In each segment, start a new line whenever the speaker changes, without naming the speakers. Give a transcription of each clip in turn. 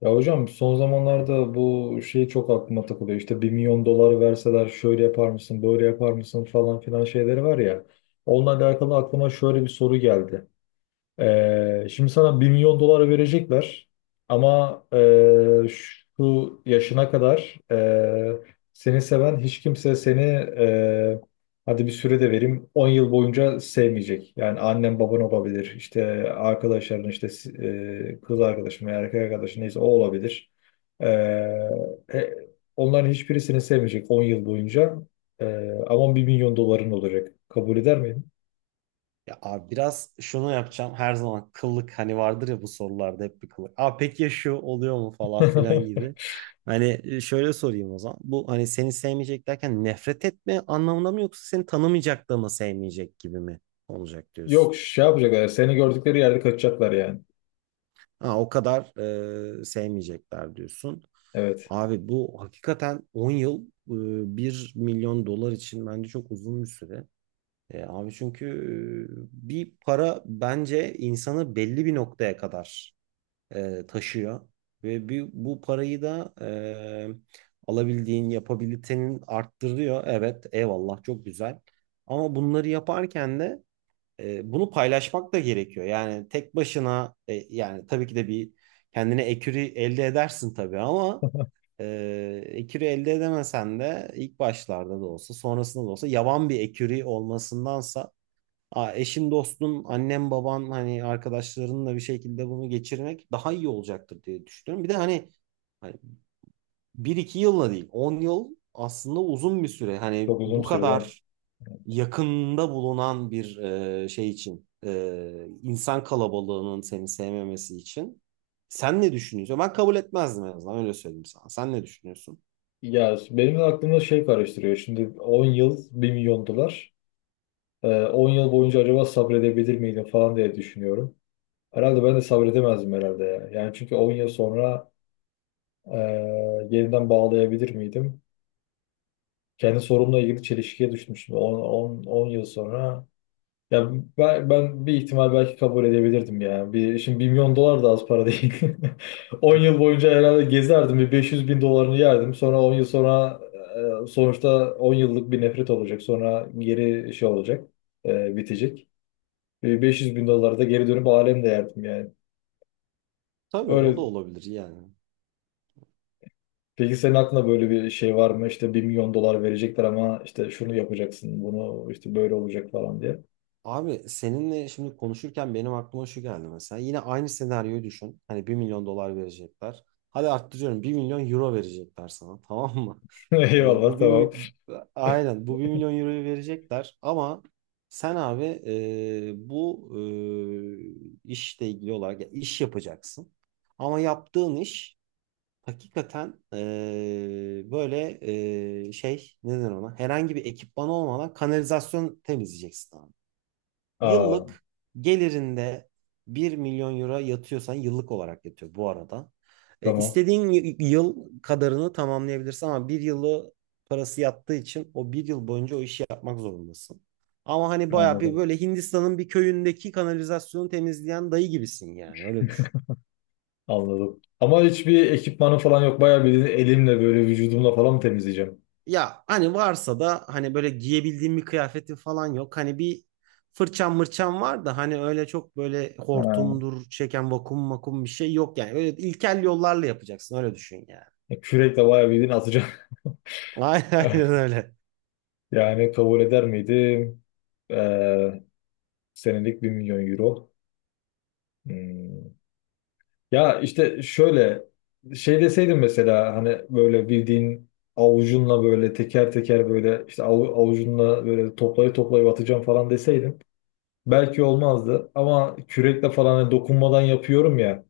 Ya hocam son zamanlarda bu şey çok aklıma takılıyor. İşte bir milyon dolar verseler şöyle yapar mısın, böyle yapar mısın falan filan şeyleri var ya. Onunla alakalı aklıma şöyle bir soru geldi. Şimdi sana bir milyon dolar verecekler ama şu yaşına kadar seni seven hiç kimse seni hadi bir süre de vereyim 10 yıl boyunca sevmeyecek. Yani annen baban olabilir, işte arkadaşların, işte kız arkadaşın veya erkek arkadaşın neyse o olabilir. Ee, e, Onların hiçbiri seni sevmeyecek 10 yıl boyunca. Ama bir milyon doların olacak. Kabul eder miydin?
Ya abi biraz şunu yapacağım. Her zaman kıllık hani vardır ya bu sorularda hep bir kıllık. Aa peki ya şu oluyor mu falan filan gibi. Hani şöyle sorayım o zaman. Bu hani seni sevmeyecek derken nefret etme anlamında mı yoksa seni tanımayacak da mı sevmeyecek gibi mi olacak
Yok,
diyorsun?
şey yapacaklar. Seni gördükleri yerde kaçacaklar yani.
Ha o kadar sevmeyecekler diyorsun.
Evet.
Abi bu hakikaten 10 yıl 1 milyon dolar için bence çok uzun bir süre. Abi çünkü bir para bence insanı belli bir noktaya kadar taşıyor ve bu parayı da alabildiğin yapabilitenin arttırıyor. Evet, eyvallah çok güzel. Ama bunları yaparken de bunu paylaşmak da gerekiyor. Yani tek başına yani tabii ki de bir kendine ekürü elde edersin tabii ama e, ekürü elde edemesen de ilk başlarda da olsa sonrasında da olsa yavan bir ekürü olmasındansa eşin, dostun, annen, baban hani arkadaşlarınla bir şekilde bunu geçirmek daha iyi olacaktır diye düşünüyorum. Bir de hani 1-2 yılla değil 10 yıl aslında uzun bir süre. Hani
Çok uzun
bu
sürede ama.
kadar yakında bulunan bir şey için insan kalabalığının seni sevmemesi için sen ne düşünüyorsun? Ben kabul etmezdim en azından öyle söyleyeyim sana. Sen ne düşünüyorsun?
Ya benim de aklımda şey karıştırıyor. Şimdi 10 yıl bir milyon dolar. 10 yıl boyunca acaba sabredebilir miydim falan diye düşünüyorum. Herhalde ben de sabredemezdim herhalde ya. Yani çünkü 10 yıl sonra e, yeniden bağlayabilir miydim? Kendi sorumla ilgili çelişkiye düşmüştüm. 10 yıl sonra ya ben bir ihtimal belki kabul edebilirdim yani. Bir, şimdi 1 milyon dolar da az para değil. 10 yıl boyunca herhalde gezerdim. Bir 500 bin dolarını yerdim. Sonra 10 yıl sonra, sonuçta 10 yıllık bir nefret olacak. Sonra geri şey olacak, bitecek. Bir 500 bin doları da geri dönüp alemle yerdim yani.
Tabii o da
Öyle.
olabilir yani.
Peki senin aklında böyle bir şey var mı? İşte bir milyon dolar verecekler ama işte şunu yapacaksın, bunu işte böyle olacak falan diye.
Abi seninle şimdi konuşurken benim aklıma şu geldi mesela. Yine aynı senaryoyu düşün. Hani 1 milyon dolar verecekler. Hadi arttırıyorum 1 milyon euro verecekler sana tamam mı? Ee,
Eyvallah,
bu bir,
tamam.
mi- aynen bu 1 milyon euroyu verecekler ama sen abi bu işle ilgili olarak ya iş yapacaksın. Ama yaptığın iş hakikaten böyle şey ne denir ona herhangi bir ekipman olmadan kanalizasyon temizleyeceksin.
Aa,
Yıllık gelirinde 1 milyon euro yatıyorsan yıllık olarak yatıyor bu arada.
tamam,
İstediğin yıl kadarını tamamlayabilirsin ama bir yılı parası yattığı için o bir yıl boyunca o işi yapmak zorundasın. Ama hani bayağı bir
anladım.
böyle Hindistan'ın bir köyündeki kanalizasyonu temizleyen dayı gibisin yani öyle düşün.
Anladım. Ama hiçbir ekipmanı falan yok. Bayağı bildiğin elimle böyle vücudumla falan mı temizleyeceğim?
Ya hani varsa da hani böyle giyebildiğim bir kıyafetim falan yok. Hani bir fırçam mırçam var da hani öyle çok böyle
Ha.
hortumdur çeken vakum makum bir şey yok yani. Öyle ilkel yollarla yapacaksın öyle düşün yani.
Kürekle bayağı bildiğin atacağım.
Aynen aynen öyle.
Yani kabul eder miydim? Ee, Senelik 1 milyon euro. Hmm. Ya işte şöyle şey deseydin mesela, hani böyle bildiğin avucunla böyle teker teker böyle işte avucunla böyle toplayı toplayıp atacağım falan deseydin belki olmazdı ama kürekle falan hani dokunmadan yapıyorum ya,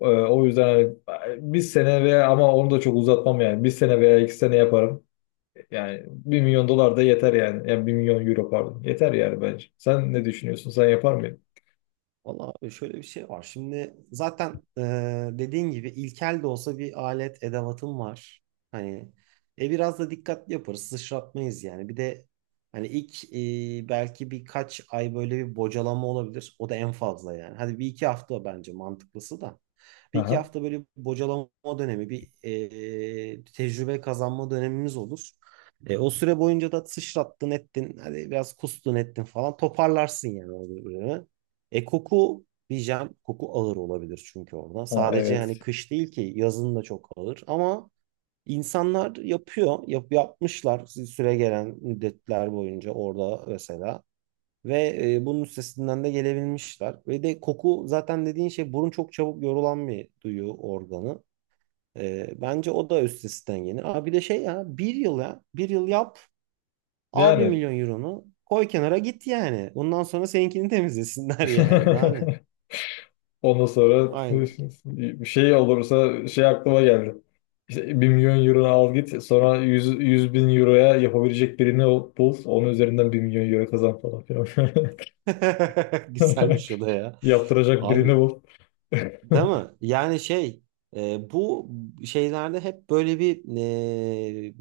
o yüzden hani bir sene veya, ama onu da çok uzatmam, yani bir sene veya iki sene yaparım, yani bir milyon dolar da yeter yani, yani bir milyon euro pardon yeter yani, bence sen ne düşünüyorsun, sen yapar mıydın?
Valla şöyle bir şey var. Şimdi zaten dediğin gibi ilkel de olsa bir alet edevatım var. Hani biraz da dikkatli yaparız. Sıçratmayız yani. Bir de hani ilk belki birkaç ay böyle bir bocalama olabilir. O da en fazla yani. Hadi bir iki hafta bence mantıklısı da. Bir iki
Aha.
hafta böyle bir bocalama dönemi, bir tecrübe kazanma dönemimiz olur. O süre boyunca da sıçrattın ettin, hadi biraz kustun ettin falan toparlarsın yani o bölümü. Koku diyeceğim. Koku ağır olabilir çünkü orada.
Ha,
Sadece
evet.
hani kış değil ki yazın da çok ağır. Ama insanlar yapıyor. Yapmışlar süre gelen müddetler boyunca orada mesela. Ve bunun üstesinden de gelebilmişler. Ve de koku zaten dediğin şey burun çok çabuk yorulan bir duyu organı. Bence o da üstesinden gelir. Aa, bir de şey ya bir yıl ya bir yıl yap al bir
Yani
milyon euronu koy kenara git yani. Bundan sonra seninkini temizlesinler yani daha ne.
ondan sonra
Aynen.
bir şey olursa şey aklıma geldi. İşte 1 milyon euro al git, sonra 100 100 bin euroya yapabilecek birini bul. Onun üzerinden bir milyon euro kazan falan filan.
Güzelmiş o da ya.
Yaptıracak birini
Abi
bul.
değil mi? Yani şey bu şeylerde hep böyle bir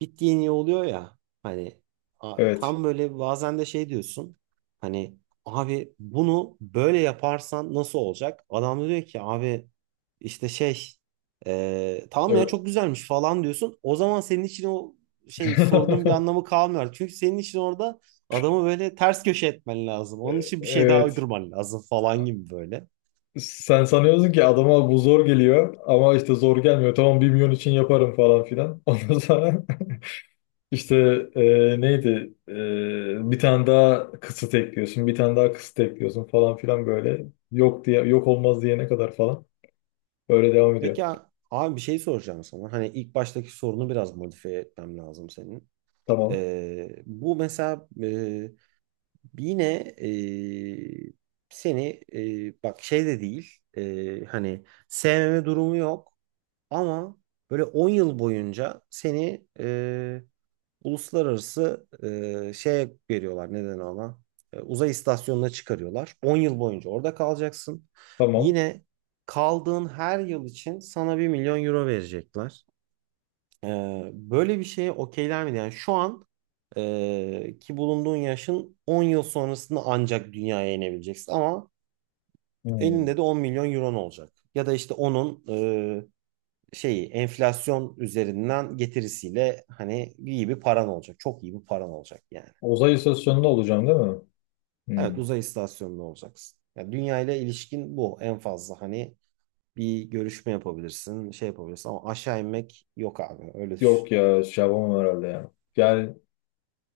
bittiğin iyi oluyor ya hani
Evet.
tam böyle bazen de şey diyorsun hani abi bunu böyle yaparsan nasıl olacak? Adam da diyor ki abi işte şey tamam ya çok
Evet.
güzelmiş falan diyorsun. O zaman senin için o şey sorunun bir anlamı kalmıyor. Çünkü senin için orada adamı böyle ters köşe etmen lazım. Onun için bir şey daha
Evet.
uydurman lazım falan gibi böyle.
Sen sanıyorsun ki adama bu zor geliyor ama işte zor gelmiyor. Tamam, bir milyon için yaparım falan filan. Ondan sonra İşte bir tane daha kısıt ekliyorsun, bir tane daha kısıt ekliyorsun falan filan, böyle yok diye, yok olmaz diyene kadar falan böyle devam ediyor.
Peki abi bir şey soracağım sana. Hani ilk baştaki sorunu biraz modifiye etmem lazım senin.
Tamam,
Bu mesela yine seni bak şey de değil hani sevmeme durumu yok ama böyle 10 yıl boyunca seni uluslararası şeye veriyorlar neden ona. Uzay istasyonuna çıkarıyorlar 10 yıl boyunca orada kalacaksın
tamam.
yine kaldığın her yıl için sana 1 milyon euro verecekler. Böyle bir şeye okeyler miydi? Yani şu an ki bulunduğun yaşın 10 yıl sonrasında ancak dünyaya inebileceksin ama
Hmm.
elinde de 10 milyon euron olacak. Ya da işte onun şeyi enflasyon üzerinden getirisiyle hani iyi bir paran olacak. Çok iyi bir paran olacak yani.
Uzay istasyonunda olacağım değil mi? Hmm.
Evet uzay istasyonunda olacaksın. Yani dünya ile ilişkin bu en fazla hani bir görüşme yapabilirsin, şey yapabilirsin ama aşağı inmek yok abi öyle düşün.
Yok ya, şey yapamam herhalde ya. Yani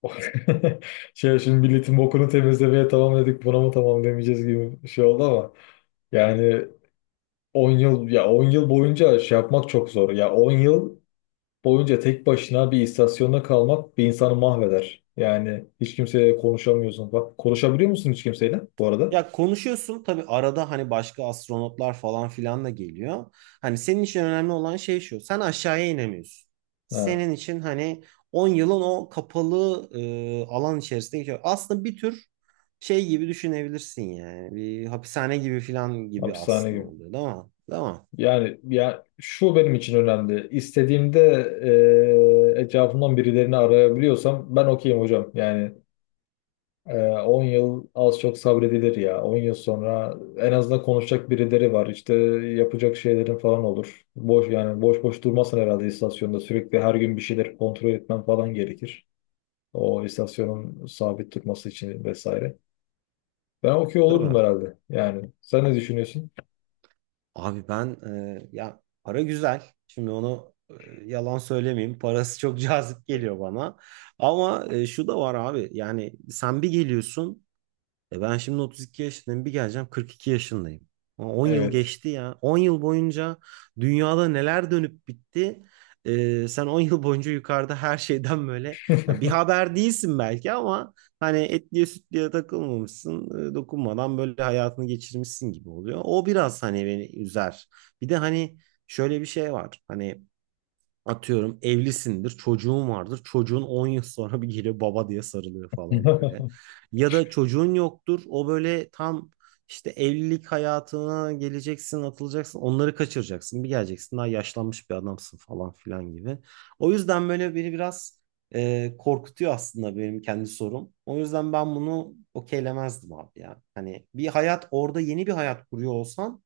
şey, şimdi milletin bokunu temizlemeye tamam dedik, buna mı tamam demeyeceğiz gibi bir şey oldu ama yani 10 yıl, ya 10 yıl boyunca şey yapmak çok zor. Ya 10 yıl boyunca tek başına bir istasyonda kalmak bir insanı mahveder. Yani hiç kimseyle konuşamıyorsun. Bak konuşabiliyor musun hiç kimseyle bu arada?
Ya konuşuyorsun tabii arada hani başka astronotlar falan filan da geliyor. Hani senin için önemli olan şey şu. Sen aşağıya inemiyorsun.
Ha,
Senin için hani 10 yılın o kapalı alan içerisinde geçiyor. Aslında bir tür şey gibi düşünebilirsin yani. Bir hapishane gibi filan gibi
hapishane
aslında
gibi.
oluyor değil mi? Değil mi?
Yani ya şu benim için önemli. İstediğimde etrafımdan birilerini arayabiliyorsam ben okeyim hocam. Yani 10 yıl az çok sabredilir ya. 10 yıl sonra en azından konuşacak birileri var. İşte yapacak şeylerin falan olur. Boş yani, boş boş durmasın herhalde istasyonda. Sürekli her gün bir şeyler kontrol etmen falan gerekir. O istasyonun sabit durması için vesaire. Ben okey olurdum
Tabii.
herhalde. Yani sen ne düşünüyorsun?
Abi ben ya para güzel. Şimdi onu yalan söylemeyeyim. Parası çok cazip geliyor bana. Ama şu da var abi. Yani sen bir geliyorsun. Ben şimdi 32 yaşındayım bir geleceğim 42 yaşındayım. Ama 10 yıl
Evet.
geçti ya. 10 yıl boyunca dünyada neler dönüp bitti. Sen 10 yıl boyunca yukarıda her şeyden böyle ya bir haber değilsin belki ama hani etliye sütlüye takılmamışsın. Dokunmadan böyle hayatını geçirmişsin gibi oluyor. O biraz hani beni üzer. Bir de hani şöyle bir şey var. Hani atıyorum evlisindir, çocuğun vardır. Çocuğun 10 yıl sonra bir geliyor baba diye sarılıyor falan böyle. Ya da çocuğun yoktur. O böyle tam işte evlilik hayatına geleceksin, atılacaksın. Onları kaçıracaksın. Bir geleceksin daha yaşlanmış bir adamsın falan filan gibi. O yüzden böyle beni biraz korkutuyor aslında benim kendi sorum. O yüzden ben bunu okeylemezdim abi ya. Hani bir hayat orada yeni bir hayat kuruyor olsan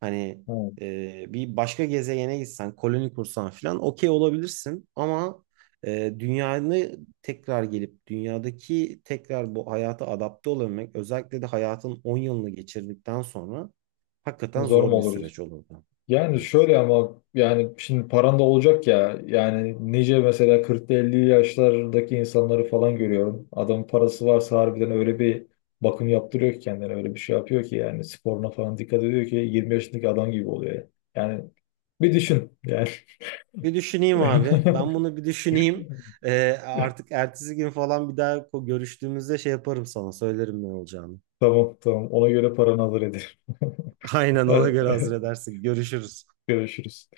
hani
Ha,
bir başka gezegene gitsen, koloni kursan falan okey olabilirsin ama dünyanı tekrar gelip dünyadaki tekrar bu hayata adapte olabilmek özellikle de hayatın 10 yılını geçirdikten sonra hakikaten
zor mu
zor bir
oluruz?
süreç olurdu.
Yani şöyle, ama yani şimdi paran da olacak ya. Yani nice mesela kırk, elli yaşlardaki insanları falan görüyorum. Adamın parası varsa harbiden öyle bir bakım yaptırıyor ki kendine, öyle bir şey yapıyor ki yani, sporuna falan dikkat ediyor ki 20 yaşındaki adam gibi oluyor. Yani bir düşün yani.
Bir düşüneyim abi. Ben bunu bir düşüneyim. Artık ertesi gün falan bir daha görüştüğümüzde şey yaparım sana söylerim ne olacağını.
Tamam, tamam, ona göre paranı hazır
Aynen ona göre hazır
hadi,
edersin. Görüşürüz.
görüşürüz.